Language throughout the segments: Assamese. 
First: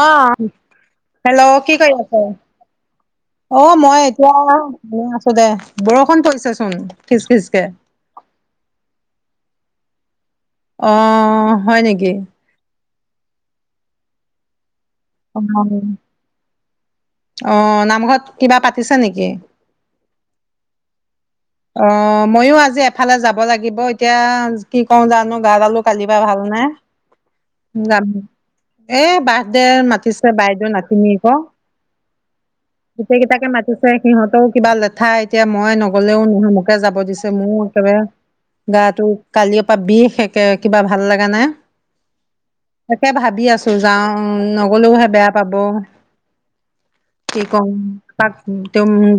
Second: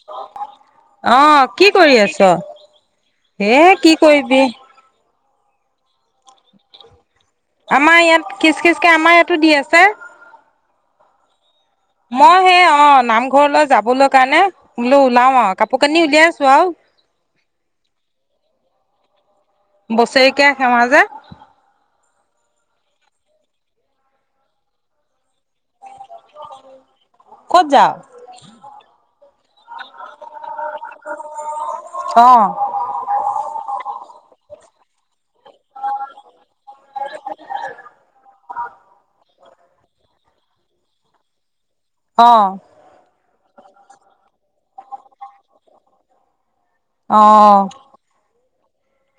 অ হেল্ল' কি কৰি আছে অ এ কি মই এতিয়া কৰিবি এনেই আছো দে বৰষুণ পৰিছে চোন খিচ খিচকে আমাৰ ইয়াত কিচ কিচ কে আমাৰ ইয়াত টো দি আছে অ হয় নেকি? মই সে অ নামঘৰলৈ যাবলৈ কাৰণে বোলো উলাও কাপোৰ কানি উলিয়াই আছো আও। অহ নামঘৰত কিবা পাতিছো নেকি? বছেৰেকীয়া সেৱা যে অ ময়ো আজি এফালে যাব লাগিব এতিয়া কি কওঁ জানো গা দালো কালি পা ভাল নাই ক'ত যাওঁ [unintelligible] এ বাৰ্থ ডে মাতিছে বাইদেউ নাতিনীয়েক, অ' গোটেই কেইটাকে মাতিছে সিহঁতও কিবা লেঠা এতিয়া মই নগলেও মোকে যাব দিছে মোৰ একেবাৰে গাটো কালিৰ পৰা বিষ একে কিবা ভাল লাগা নাই। অ। বি আছো যাওঁ নগলেওহে বেয়া পাব। কি অ' কম তাক [unintelligible]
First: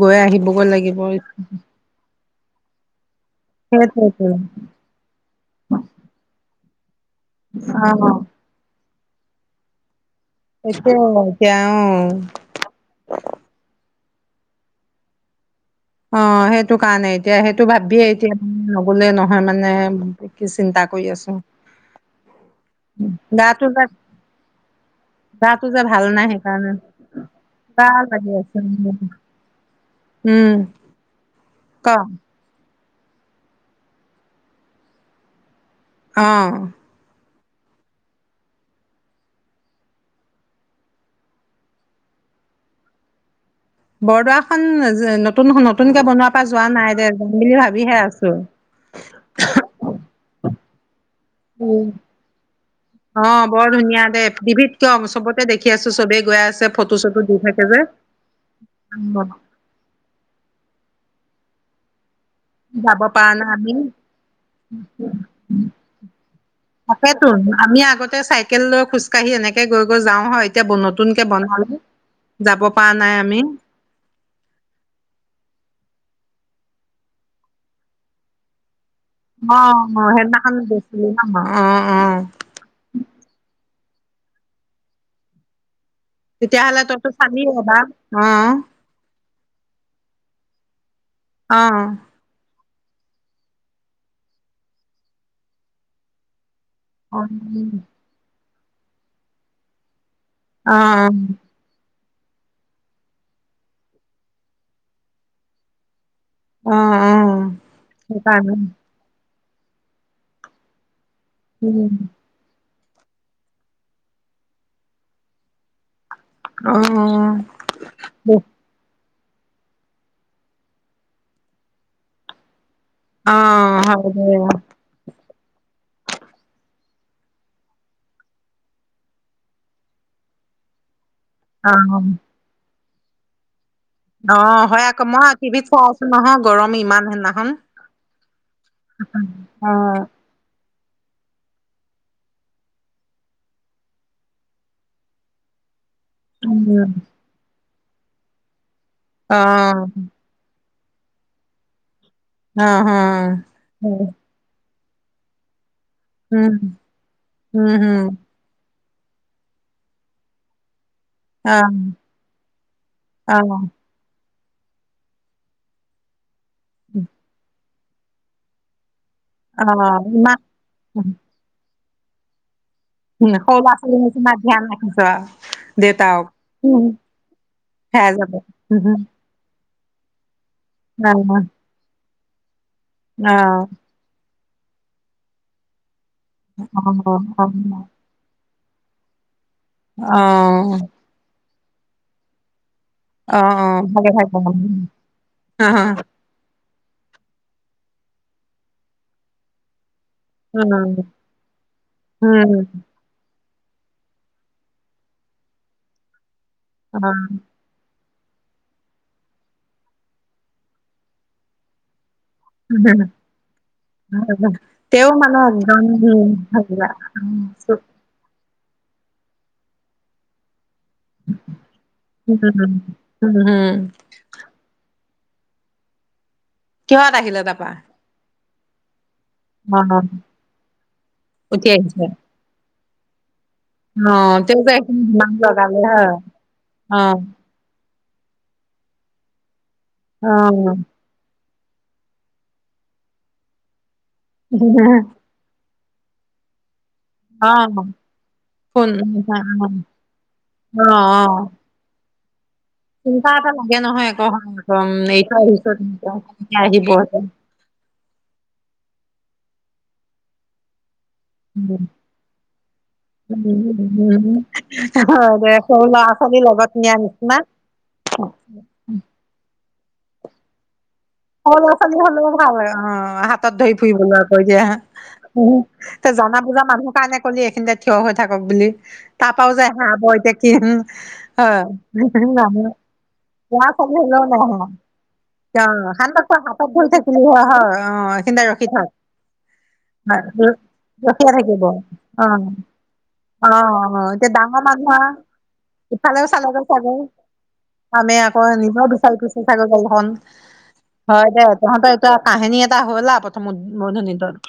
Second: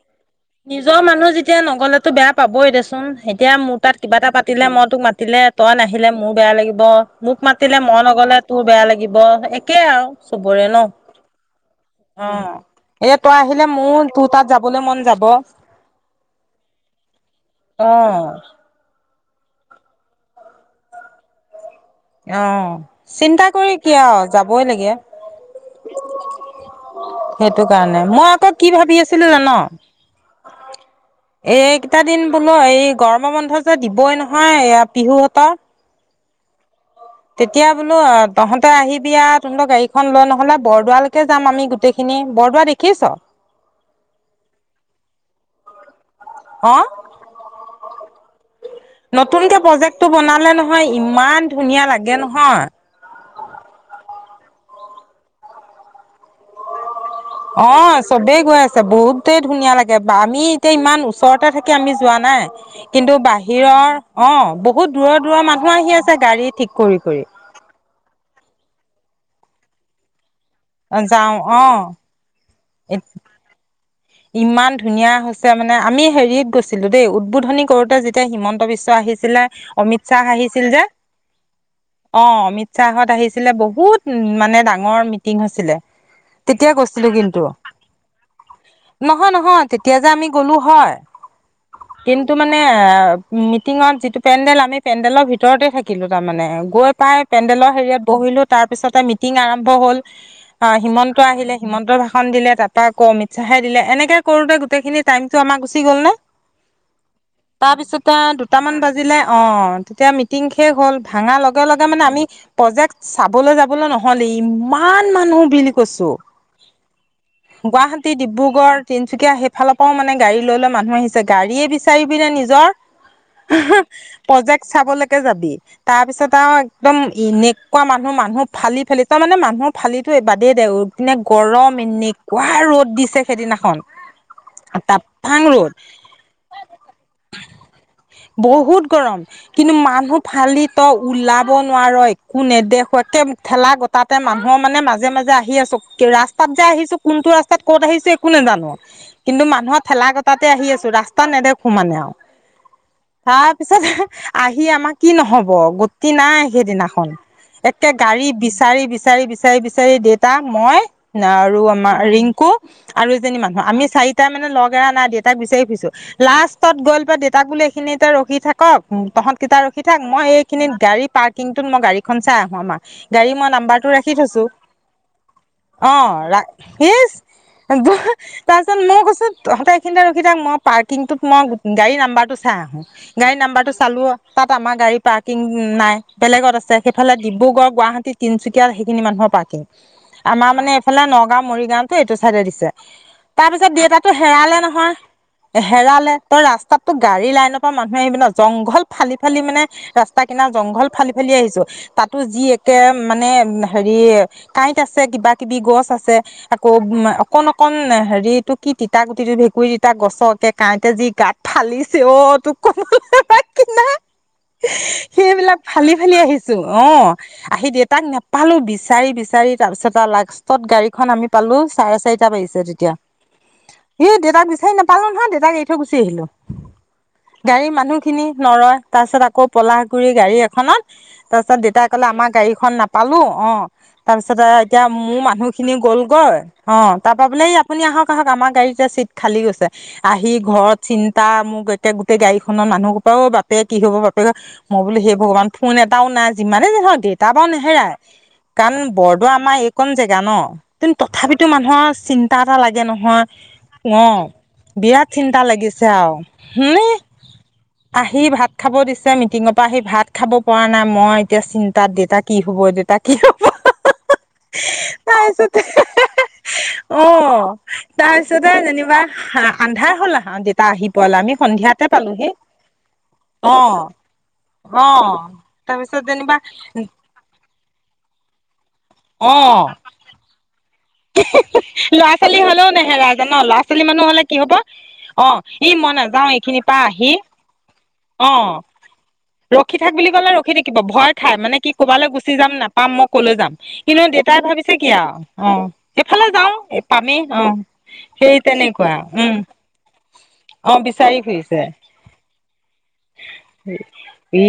নিজৰ লাগিব মানুহ যেতিয়া নগলেতো বেয়া পাবই দেচোন। এতিয়া মোৰ তাত কিবা সেইটোৱেতো এটা পাতিলে মই তোক মাতিলে তই নাহিলে মোৰ বেয়া লাগিব। মোক মাতিলে অ মই নগলে তোৰ বেয়া লাগিব ব একে আৰু চবৰে ন' সেইটোৱে এতিয়া অ, এ তই আহিলে মোৰ তোৰ তাত যাবলৈ মন যা- ব অ, সেইটো কাৰণে এতিয়া সেইটো ভাবিয়ে অ', এতিয়া [unintelligible] নগলে নহ [unintelligible] মানে [unintelligible] চিন্তা কৰি আছো। অ, চিন্তা গাটো কৰি যে কি আৰু যাবই লাগে গাটো যে ভাল নাই সেইকাৰণে সেইটো কিবা কাৰণে মই লাগি আকৌ আছে কি ভাবি আছিলো জান এই উম ক কেইটা দিন বোলো এই গৰম বন্ধ যে দিবই নহয় এয়া পিহুহতৰ অ তেতিয়া বোলো তহঁতে আহিবি আ তহঁতৰ গাড়ীখন লয় নহলে বৰদোৱালৈকে যাম আমি গোটেইখিনি বৰদোৱা দেখিছ বৰদোৱা খন নতুন খন নতুনকে বনোৱা পা যোৱা অ', নাই দে যাম বুলি ভাবিহে আছো হয় ইমান ধুনীয়া উম লাগে নহয় অ বৰ ধুনীয়া দে টিভিত কিয় চবতে দেখি আছো চবে গৈ আছে ফট অ চবেই গৈ আছে অ বহুতেই ধুনীয়া লাগে আমি এতিয়া ইমান ওচৰতে থাক কি আমি যোৱা নাই যাব কিন্তু পৰা নাই আমি বাহিৰৰ অ বহুত দূৰৰ দূৰৰ মানুহ আহি আছে গাড়ী ঠিক কৰি কৰি তাকেতো কাঢ়ি এনেকে গৈ গৈ যাওঁ হয় এতিয়া নতুন কে যাওঁ অ বনালে যাব পৰা নাই আমি ইমান ধুনীয়া হৈছে মানে আমি হেৰিত গৈছিলো দেই উদ্বোধনী কৰোতে যেতিয়া হিমন্ত বিশ্ব আহিছিলে অ অ অমিত শ্বাহ সেইদিনাখন আহিছিল যে গৈছিলি ন অ অ অমিত শ্বাহহঁত আহিছিল আছিলে বহুত উ মানে ডাঙৰ মিটিং হৈছিলে তেতিয়া তেতিয়াহলে গৈছিলো তয়তো কিন্তু চালি এবাৰ অ নহয় নহয় তেতিয়া যে আমি গ'লো হয় কিন্তু আহ মানে মিটিঙত যিটো পেণ্ডেল আমি পেণ্ডেলৰ ভিতৰতে থাকিলো তাৰমানে গৈ পাই অ পেণ্ডেলৰ হেৰিয়ত বহিলোঁ তাৰ পিছতে মিটিং আৰম্ভ হ'ল অ হিমন্ত আহিলে হিমন্ত ভাষন খন দিলে তাৰ পৰা আকৌ অমিত শ্বাহে দিলে এনেকে কৰো দে গোটেইখিনি টাইমটো আমাক গুচি গল নে অ অ তাৰপিছতে সেইকাৰণে দুটামান বাজিলে অ তেতিয়া মিটিং শেষ হ'ল ভাঙা লগে লগে মানে আমি প্ৰজেক্ট চাবলৈ যাবলৈ নহ'লে ইমান মানুহ বুলি কৈছোঁ অ অ গুৱাহাটী ডিব্ৰুগড় তিচুকীয়া সেইফালৰ পৰাও মানে গাড়ী লৈ লৈ মানুহ আহিছে গাড়ীয়ে বিচাৰিবি নে নিজৰ অ হয় দে প্ৰজেক্ট চাবলৈ যাবি তাৰ পিছত আৰু একদম এনেকুৱা মানুহ মানুহ ফালি ফালি তই মানে মানুহৰ ফালি বাদেই দে এনে গৰম অ এনেকুৱা ৰ'দ দিছে সেইদিনাখন অ হয় আকৌ মই তাপাং টিভিত ৰ'দ চাইআছো নহয় গৰম ইমান হেএদিনা হন বহুত ত ওলাব নোৱাৰ একো নেদেখো একে ঠেলা গোটাতে মানুহৰ মানে মাজে মাজে আহি আছো ৰাস্তাত যাই উম। আহিছো কোনটো ৰাস্তাত ক'ত আহিছে একো নোজানো কিন্তু মানুহৰ ঠেলা কটাতে আহি আছো ৰাস্তা নেদেখো মানে আওঁ অ হ তাৰ পিছত আহি আমাক কি নহব গোট গুতি নাই উম সেইদিনাখন উম একে হম গাড়ী বিচাৰি বিচাৰি বিচাৰি বিচাৰি দেউতা মই না অ আৰু আমাৰ ৰিংকু আৰু অ এজনী মান চাৰিটাই মানে লগ এৰা নাই দেউতাক বিচাৰি ফুৰিছো লাষ্ট লাষ্টত গৈল পাই দেউতাক বোলে খিনিতে ৰখি থাকক। তহঁত কিতা অ ৰখি থাক, মই ইমান এইখিনি গাড়ী পাৰ্কিংটোত মই গাড়ী খন চাই আহো আমাৰ। গাড়ী মই সৰু ল'ৰা নাম্বাৰটো ছোৱালী ৰাখি নিচিনা থৈছো। ধ্যান ৰাখিছ আও অ' দেউতাওক হেৰাই [unintelligible] যাব তাৰপিছত মোৰ কচত স ৰখি থাক মই। অ অ পাৰ্কিংটোত মই গাড়ী নাম্বাৰ চাই আহো। অ গাড়ীৰ নাম্বাৰ টো চালো। তাত আমাৰ গাড়ী পাৰ্কিং নাই। বেলেগত আছে সেইফালে অ ডিব্ৰুগড় অ গুৱাহাটী তিনিচুকীয়া এয়া সেইখিনি মানুহৰ পাৰ্কিং। আমাৰ মানে এইফালে নগাও। মৰিগাঁও টো এইটো চাইডে দিছে। অ অ তাৰ পিছত ভালে দেউতাতো থাকক অ হেৰালে নহয়, হেৰালে তই ৰাস্তাতো গাড়ী লাইনৰ পৰা মানুহ [unintelligible] জংঘল ফালি ফালি মানে ৰাস্তা কিনাৰত উম জংঘল ফালি ফালি আহিছো তাতো যি উম একে মানে হেৰি কাঁইট আছে, কিবা-কিবি গছ আছে [unintelligible] উম হেৰিটো কি তিতা গুটিটো ভেঁকুৰী তিতা গছ একে কাঁইটে যি গাত ফালিছে অ'' অ [unintelligible] -কি তেওঁ মানুহ সেইবিলাক একদম ফালি ফালি উম আহিছো অ হাজিৰা উম আহি দে চু- তাক ন পালোঁ বিচাৰি বিচাৰি তাৰপিছত আৰু লাষ্টত গাড়ী। খন আমি পালো চাৰে চাৰি। সাত পা বাজিছে তেতিয়া উম হম ই দেউতাক বিচাৰি নাপালোঁ পাল নহয় দেতাক এৰি থৈ গুচি আহিলো কিহত আহিলে তাপা গাড়ীৰ মানুহ খিনি নৰয় তাৰ পিছত। আকৌ পলাশ গুৰি গাড়ী এখনত তাৰ পিছত উঠি দেতাই আহিছে কলে আমাৰ গাড়ীখন নাপ পালোঁ। অ' অ তাৰপিছতে তেওঁ যে এতিয়া এইখিনি মোৰ যিমান মানুহখিনি লগালে হয় গ'লগৈ অ' তাৰ পৰা বোলে এই আপুনি আহক আহক আমাৰ গাড়ীতে চিট খালি গৈছে। আহি অ ঘৰত চিন্তা মোৰ। এতিয়া গোটেই গাড়ী খনৰ মানুহ সোপাও বাপে কি হব বাপে মই বোল সেই ভগৱান ফোন এটাও নাই যিমানেই যি নহওঁক দেই, তাৰ পৰাও অ নেহেৰাই। কাৰণ ফোন বৰদোৱা অ আমাৰ এইকন জেগা ন। অ কিন্তু তথাপিতো মানুহৰ চিন্তা এটা লাগে নহয়, চিন্তা এটা লাগে নহয় অ' আকৌ হয় আকৌ উম, বিৰাট এৰি চিন্তা থৈ আহিছো লাগিছে তেনেকে, আৰু কেনেকে হু আহিব এতিয়া। আহি ভাত খাব দিছে। মিঠ টিঙৰ পৰা আহি ভাত খাব পৰা নাই মই। এতিয়া উম, চিন্তাত দেতা কি হব দেউতা কি হব? উম, উম, উম। হয় দে তাৰপিছতে সৰু ল'ৰা ছোৱালীৰ লগত নিয়া অ নিচিনা তাৰপিছতে যেনিবা আন্ধাৰ হ'ল আহা দেউতা আহি পোৱালে আমি সৰু ল'ৰা সন্ধিয়াতে ছোৱালী পালোহি হলেও ভাল অ হাতত ধৰি অ', ফুৰিবলৈ কৈ অ', তাৰপিছত দিয়া যেনিবা জানা বুজা মানুহ কাৰণে কলি এইখিনিতে থিয় হৈ থাক থাকক বুলি। তাৰাপাও অ', যে হেৰাব এতিয়া কিন ল'ৰা ছোৱালী হ'লেও নেহেৰাই ন ল'ৰা ছোৱালী মানুহ হলে কি হব অ ই মই সান্দক নাযাও তই এইখিনিৰ হাতত পৰা ধৰি আহি থাকিলি হয় হয় অ এইখিনিতে ৰখি থাক ৰখি থাক বুলি কলে ৰখি হয়, থাকিব ভয় ৰখিয়ে খাই মানে থাকিব কি অ ক'বালৈ গুচি যাম অ নাপাম মই কলৈ অ যাম কিন্তু এতিয়া দেউতাই ডাঙৰ ভাবিছে মানুহ কিয় আও অ এফালে যাওঁ পামেই অ আমে সেই আকৌ নিজৰ তেনেকুৱা বিচাৰি উম ফুৰিছে ছাগল খন অ বিচাৰি হয় দে ফুৰিছে তহঁতৰ এটা কাহেনি ই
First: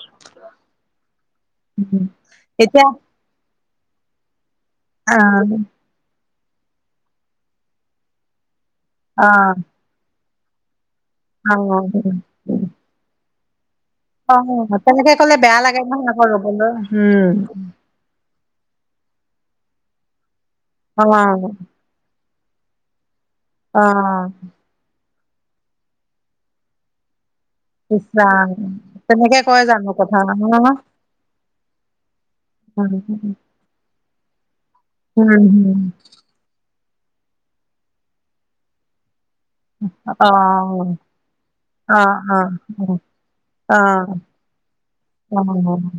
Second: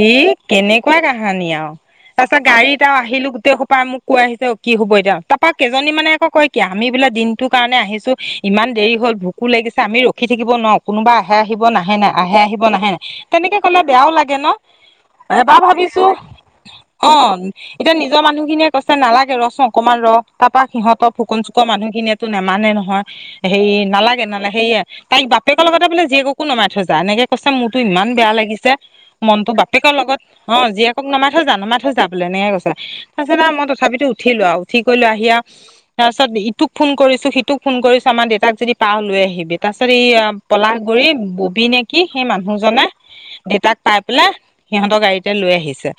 কেনেকুৱা কাহানী আৰু তাৰ পিছত গাড়ীত এতিয়া আৰু আহিলো গোটেই সোপা মোক কৈ আহিছে কি হ'ব এতিয়া তাপা কেইজনী মানে আকৌ কয় আমি বোলে দিনটোৰ কাৰণে আহিছো ইমান দেৰি হ'ল, অ ভোকো লাগিছে আমি ৰ খি থাকিব নোৱাৰোঁ। কোনোবা আহে অ আহিব, নাহে নাই। আহে অ আহিব, নাহে তেনেকে, কলে বেয়াও লাগে ন' অ', তেনেকে ক'লে এবাৰ বেয়া লাগে ভাবিছো নহয় আকৌ ৰ'বলৈ, উম, অ', এতিয়া নিজৰ মানুহখিনিয়ে কৈছে নালাগে ৰচোন কমান ৰ তাপা সিহঁতক ফুকন অ', চুকৰ মানুহখিনিয়েতো নেমানে নহ হয়। সে নালাগে অ', নালা সেয়ে তাইক বাপেকৰ লগতে বোলে জীয়েককো নমাই থ যা, এনেকে কৈছে মোৰতো ইচ ইমান বেয়া ৰাম, লাগিছে তেনেকে মনতো কয় জানো বাপেকৰ কথা লগত অ', জীয়েকক নমাই থৈ যা, নমাই থৈ যা বোলে এনেকে কৈছে। উম, তাৰপিছত আৰু মই তথাপিতো উঠিলো আৰু উঠি কলো আহি আৰু হুম, তাৰপাছত ইটোক ফোন কৰিছোঁ সিটোক ফোন কৰিছোঁ আমাৰ দেউতাক যদি পাও লৈ আহিবি। তাৰ পিছত ই অ', পলাশ অ', গুৰিৰ ববি নে কি অ', সেই মানুহজনে অ'। অ, দেতাক পাই পেলাই সিহঁতৰ গাড়ীতে অ, লৈ আহিছে।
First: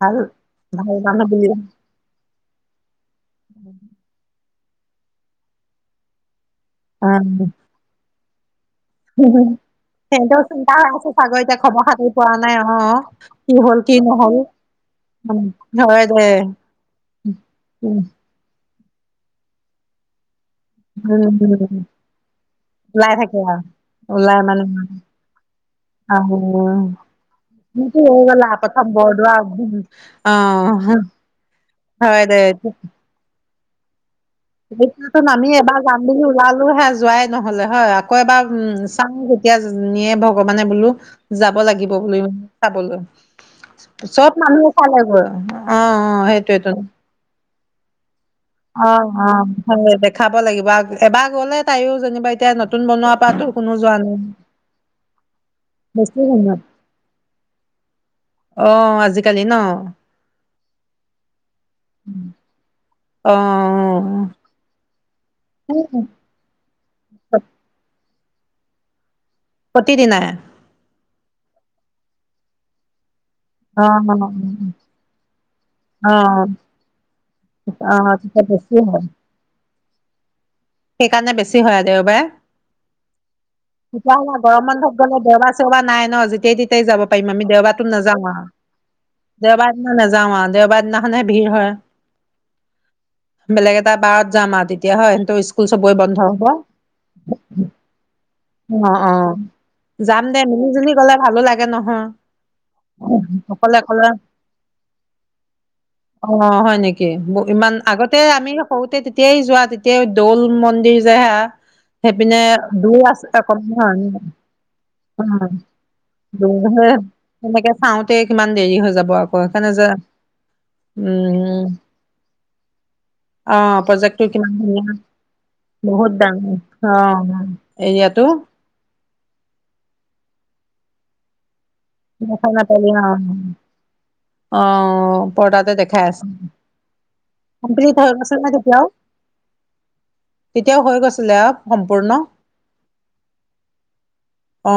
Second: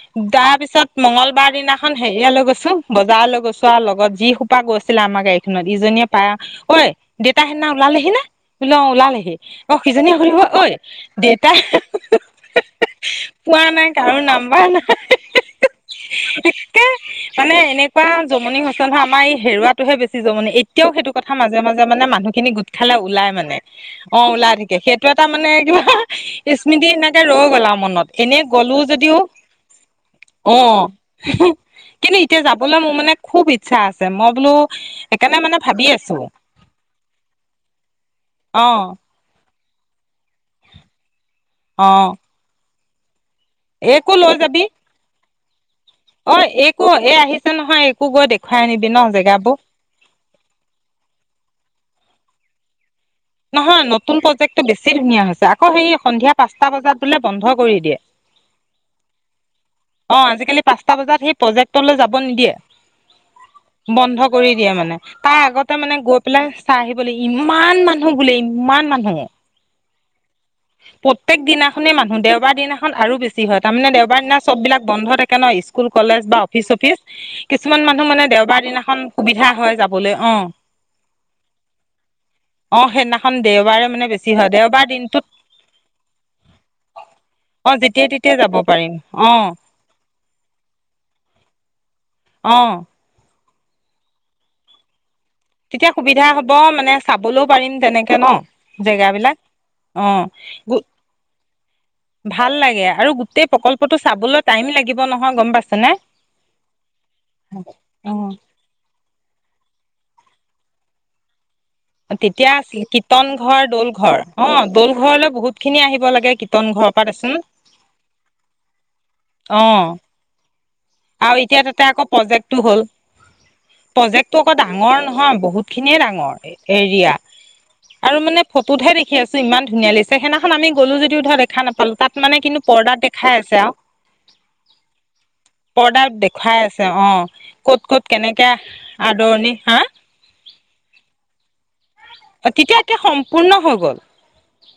ভাল, তাৰ পিছত ভাল মানুহ বুলি মংগলবাৰ দিনাখন হেৰিয়ে গৈছে, বজাৰলৈ গৈছো আৰু লগত যি পা গৈছিলে আমাৰ গাড়ীখনত ইজনীয়ে পায় ঐ দেউতা অ', সেইদিনা ওলালেহি নে? অ', ওলালেহি অ', সিজনীয়ে সুৰিব ঐ দেউতা সাগৰিকা খবৰ খাতিৰ পোৱা নাই অ' কি পোৱা হ'ল, নাই কি কাৰো নহ'ল, নাম্বাৰ হয় দে। নাইকে মানে এনেকুৱা [unintelligible] আমাৰ এই হেৰুৱাটোহে বেছি জমনি, এ এতিয়াও সেইটো কথা উম, মাজে মাজে মানে মানুহখিনি গোট খালে ওলাই থাকে মানে। আৰু অ' ওলাই থাকে সেইটো এটা মানে কিবা আহ স্মৃতি সনেকে ৰৈ গ'ল আৰু মোৰতো মনত। হৈ এনে গ'ল গ'লো প্ৰথম যদিও, বৰদোৱা উম, অ', কিন্তু এতিয়া যাবলৈ মোৰ মানে খুব ইচ্ছা আছ আমি এবাৰ যাম আছো বুলি ওলালো হে যোৱাই নহ'লে হয়। আকৌ এবাৰ অ উম, চাওঁ কেতিয়া নিয়ে ভগ ভগৱানে বোলো যাব অ লাগিব বোলো। খাবলৈ এইকো লৈ চব যাবি মানুহে চালে গৈ। অ', এইকো এ, আহিছ ছে নহয় একো গৈ দেখ অ', অ', হয় দেখাব লাগিব। এবাৰ গ'লে তাইও যেনিবা এতিয়া নতুন বনোৱা নহয় নতুন প্ৰজেক্টটো বেছি ধুনীয়া হৈছে। আকৌ সেই বেছি সন্ধিয়া সময় পাঁচটা বজাত বোলে বন্ধ কৰি দিয়ে। অ আজিকালি ন অ', আজিকালি পাঁচটা বজাত সেই প্ৰজেক্টলৈ যাব নিদিয়ে। অ অ বন্ধ কৰি দিয়ে মানে। তাই আগতে মানে অ'। গৈ পেলাই চাই আহিবলৈ ইমান মা টো বুলি, ইমান মানুহ। প্ৰতিদিনাই। প্ৰত্যেক দিনাখনেই মানুহ, দেওবাৰ দিনাখন আৰু বেছি হয়। অ তাৰমানে অ দেওবাৰ দিনা চব বিলাক বন্ধ থাকে ন, স্কুল অ কলেজ অ'। বা অফিচ চফিচ। কিছুমান মানুহ অ', মানে তেতিয়া দেওবাৰ বেছি হয়। দিনাখন সুবিধা হয় যাব বলে, অ'। সেইকাৰণে বেছি হয় আৰু দেওবাৰে। অ সেইদিনাখন দেওবাৰে মানে বেছি তেতিয়াহলে হয় গৰম দেওবাৰ বন্ধত গলে দিনটোত দেওবাৰ চেওবাৰ নাই ন, যেতিয়াই তেতিয়াই যাব পাৰিম। আমি অ দেওবাৰটোত যেতিয়াই নেযাওঁ তেতিয়াই আও। যাব পাৰিম অ দেওবাৰ দিনা নেযাওঁ আও। দেওবাৰ দিনাখনহে ভিৰ হয়। ব অ। বেলেগ এটা বাৰত যাম আৰু, তেতিয়া হয় সেইটো তেতিয়া সুবিধা হব, মানে চাবলৈও পাৰিম তেনেকে ন। অ', অ, জেগাবিলাক অ যাম দে মিলি জুলি গ'লে ভালো লাগে নহয়, ভাল লাগে আৰু গোটেই অকলে প্ৰকল্পটো অকলে, চাবলৈ টাইম লাগিব নহয় গম পাইছেনে অ, হয় নেকি ইমান আগতে অ আমি সৰুতে তেতিয়াই যোৱা। তেতিয়া দৌল মন্দিৰ যে হা? সেইপিনে তেতিয়া আছিল দূৰ আছ কীৰ্তন ঘৰ দৌল ঘৰ অ দৌল ঘৰলৈ বহুত খিনি আহিব লাগে কীৰ্তন ঘৰৰ [unintelligible] পৰা দেচোন সনেকে চাওঁতে কিমান দেৰি হৈ যাব আকৌ অ সেইকাৰণে যে আৰু এতিয়া উম তাতে আকৌ প্ৰজেক্টটো হ'ল, অ প্ৰজেক্টটো কিমান আকৌ ধুনীয়া ডাঙৰ নহয় বহুতখিনিয়ে ডাঙৰ, অ এৰিয়া, আৰু এৰিয়াটো মানে ফটোত হে দে সি আছে ইমান ধনীয়া লাগিছে সেইদিনাখন আমি গ'লো যদি ধৰ দেখা নাপ দেখা নাপালি অ, অ, পৰ্দা পৰ্দাত দেখুৱাই আছে, অ', ক'ত কমপ্লিট হৈ ক'ত গৈছে নে কেনেকে তেতিয়াও আদৰণি, হা? তেতিয়াও হৈ গৈছিলে আৰু সম্পূৰ্ণ অ', তেতিয়া এতিয়া সম্পূৰ্ণ হৈ গ'ল, অ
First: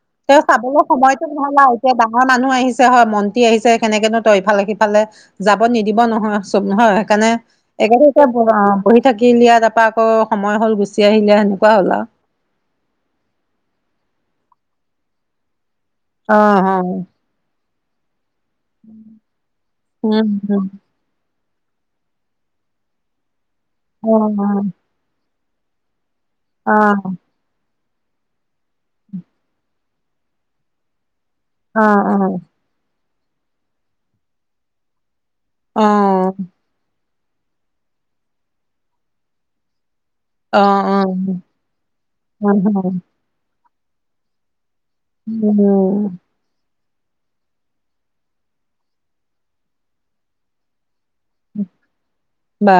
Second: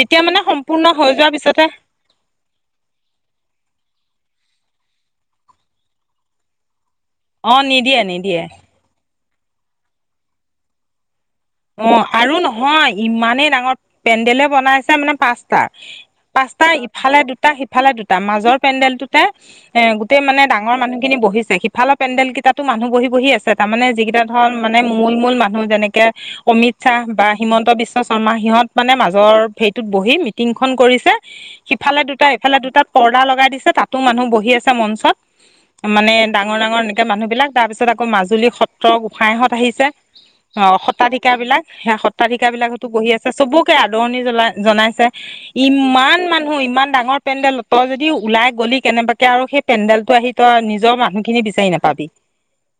যেতিয়া মানে সম্পূৰ্ণ হৈ মইতো যোৱাৰ নহালা পিছতে এতিয়া ডাঙৰ মানুহ আহিছে হয় মন্ত্ৰী আহিছে সেনেকেনো ত ইফালে সিফালে, যাব নিদিব নহয় চব হয়। কাৰণে, অ নিদিয়ে নিদিয়ে [unintelligible] বহি থাকিলি আকৌ তাৰপা আকৌ সময় হ'ল গুচি আহিল। অ' আৰু নহয় ইমানেই ডাঙৰ পেণ্ডেলে বনাইছে মানে পাঁচটা। পাঁচটা ইফালে দুটা সিফালে ইফালে দুটা মাজত মাজৰ পেণ্ডেল টোতে গোটেই মানে ডাঙৰ মানুহ খিনি বহিছে। সিফালৰ পেডেল কেইাতো মানুহ বহি বহি আছে তাৰমানে যিকেইটা ধৰণ মানে মূল মূল মানুহ যেনেকে অমিত শ্বাহ বা হিমন্ত বিশ্ব ছয়মাহীত মানে মাজৰ ভেদ ত বহি মিটিং খন কৰিছে সিফালে দুটা ইফালে দুটাত পৰ্দা লগাই দিছে তাতো মানুহ বহি আছে মঞ্চত অঁ, মানে অঁ, ডাঙৰ ডাঙৰ মানুহবিলাক তাৰ পিছত আকৌ মাজুলী সত্ৰ গোসাইহঁত আহিছে অ অ বিলাক সেয়া সত্ৰাধিকাৰ বিলাকতো বহি আছে চবো আদৰণি জনাই জনাইছে ইমান মানুহ ইমান ডাঙৰ পেণ্ডেল তই যদি ওলাই গলি কেনেবাকে আৰু সেই পেণ্ডেলটো আহি তই নিজৰ মানুহ বা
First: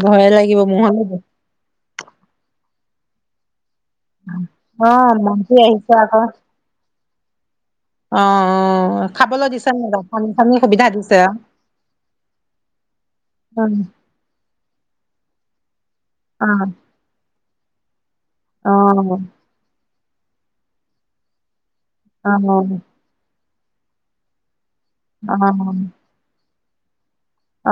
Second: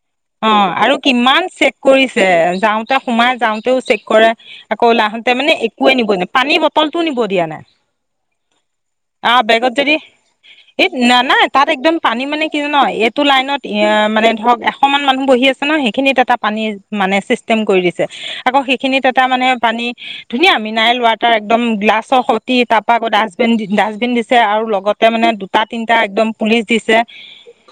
ভয়ে অ লাগিব মোৰ আৰু কিমান কৰিছে যাওঁতে সোমাই যাওঁ যাওঁতেও চেক কৰে আকৌ অ আহতে মান্তি মানে আহিছে একোৱে নিব আকৌ পানী বতলটো নিব দিয়া নাই অ অ অ খাবলৈ দিছে বেগত নে যদি নাই পানী চানী সুবিধা এই দিছে নানা নাই তাত একদম পানী মানে কি জানো এইটো লাইনত আৰু এশমান মানুহ বহি [unintelligible] খিনিত এটা অ পানী মানে কৰি দিছে আকৌ অ সেইখিনিত এটা মানে পানী ধুনীয়া মিনাৰেল ওৱাটাৰ একদম গ্লাছৰ অ সতি তাৰপা আগত আ ডাষ্টবিন দিছে আৰু লগ আগতে মানে অ দুটা তিনিটা একদম পুলিচ দিছে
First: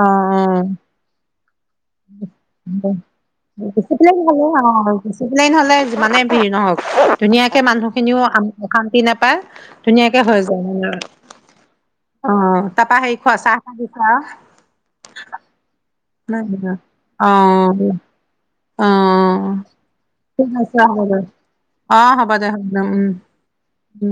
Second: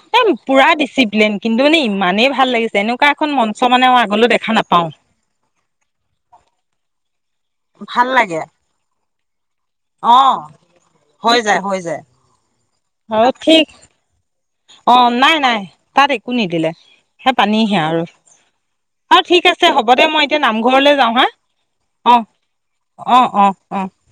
অ অ এম পুৰা ডিচিপ্লিন কিন্তু মানে ইমানেই ভাল লাগিছে এনেকুৱা এখন মঞ্চ মানে ডিচিপ্লিন আগলৈ হ'লে দেখা অ নাপা ডিচিপ্লিন হলেই নহলে যিমানে ভিৰ নহওক ধুনীয়াকে ভাল মানুহখিনিও লাগে অশান্তি নাপায় অ ধুনীয়াকে হৈ যায় হৈ যায় হৈ যায় অ [unintelligible] অঁ নাই নাই তাত একো নিদিলে আৰু সে অ পানীহে আৰু অ অঁ ঠিক আছে হ'ব দে মই এতিয়া ঠিক আছে নামঘৰলে হ'ব যাওঁ দে হা অ হ'ব দে হ'ব দে উম অঁ অঁ অঁ উম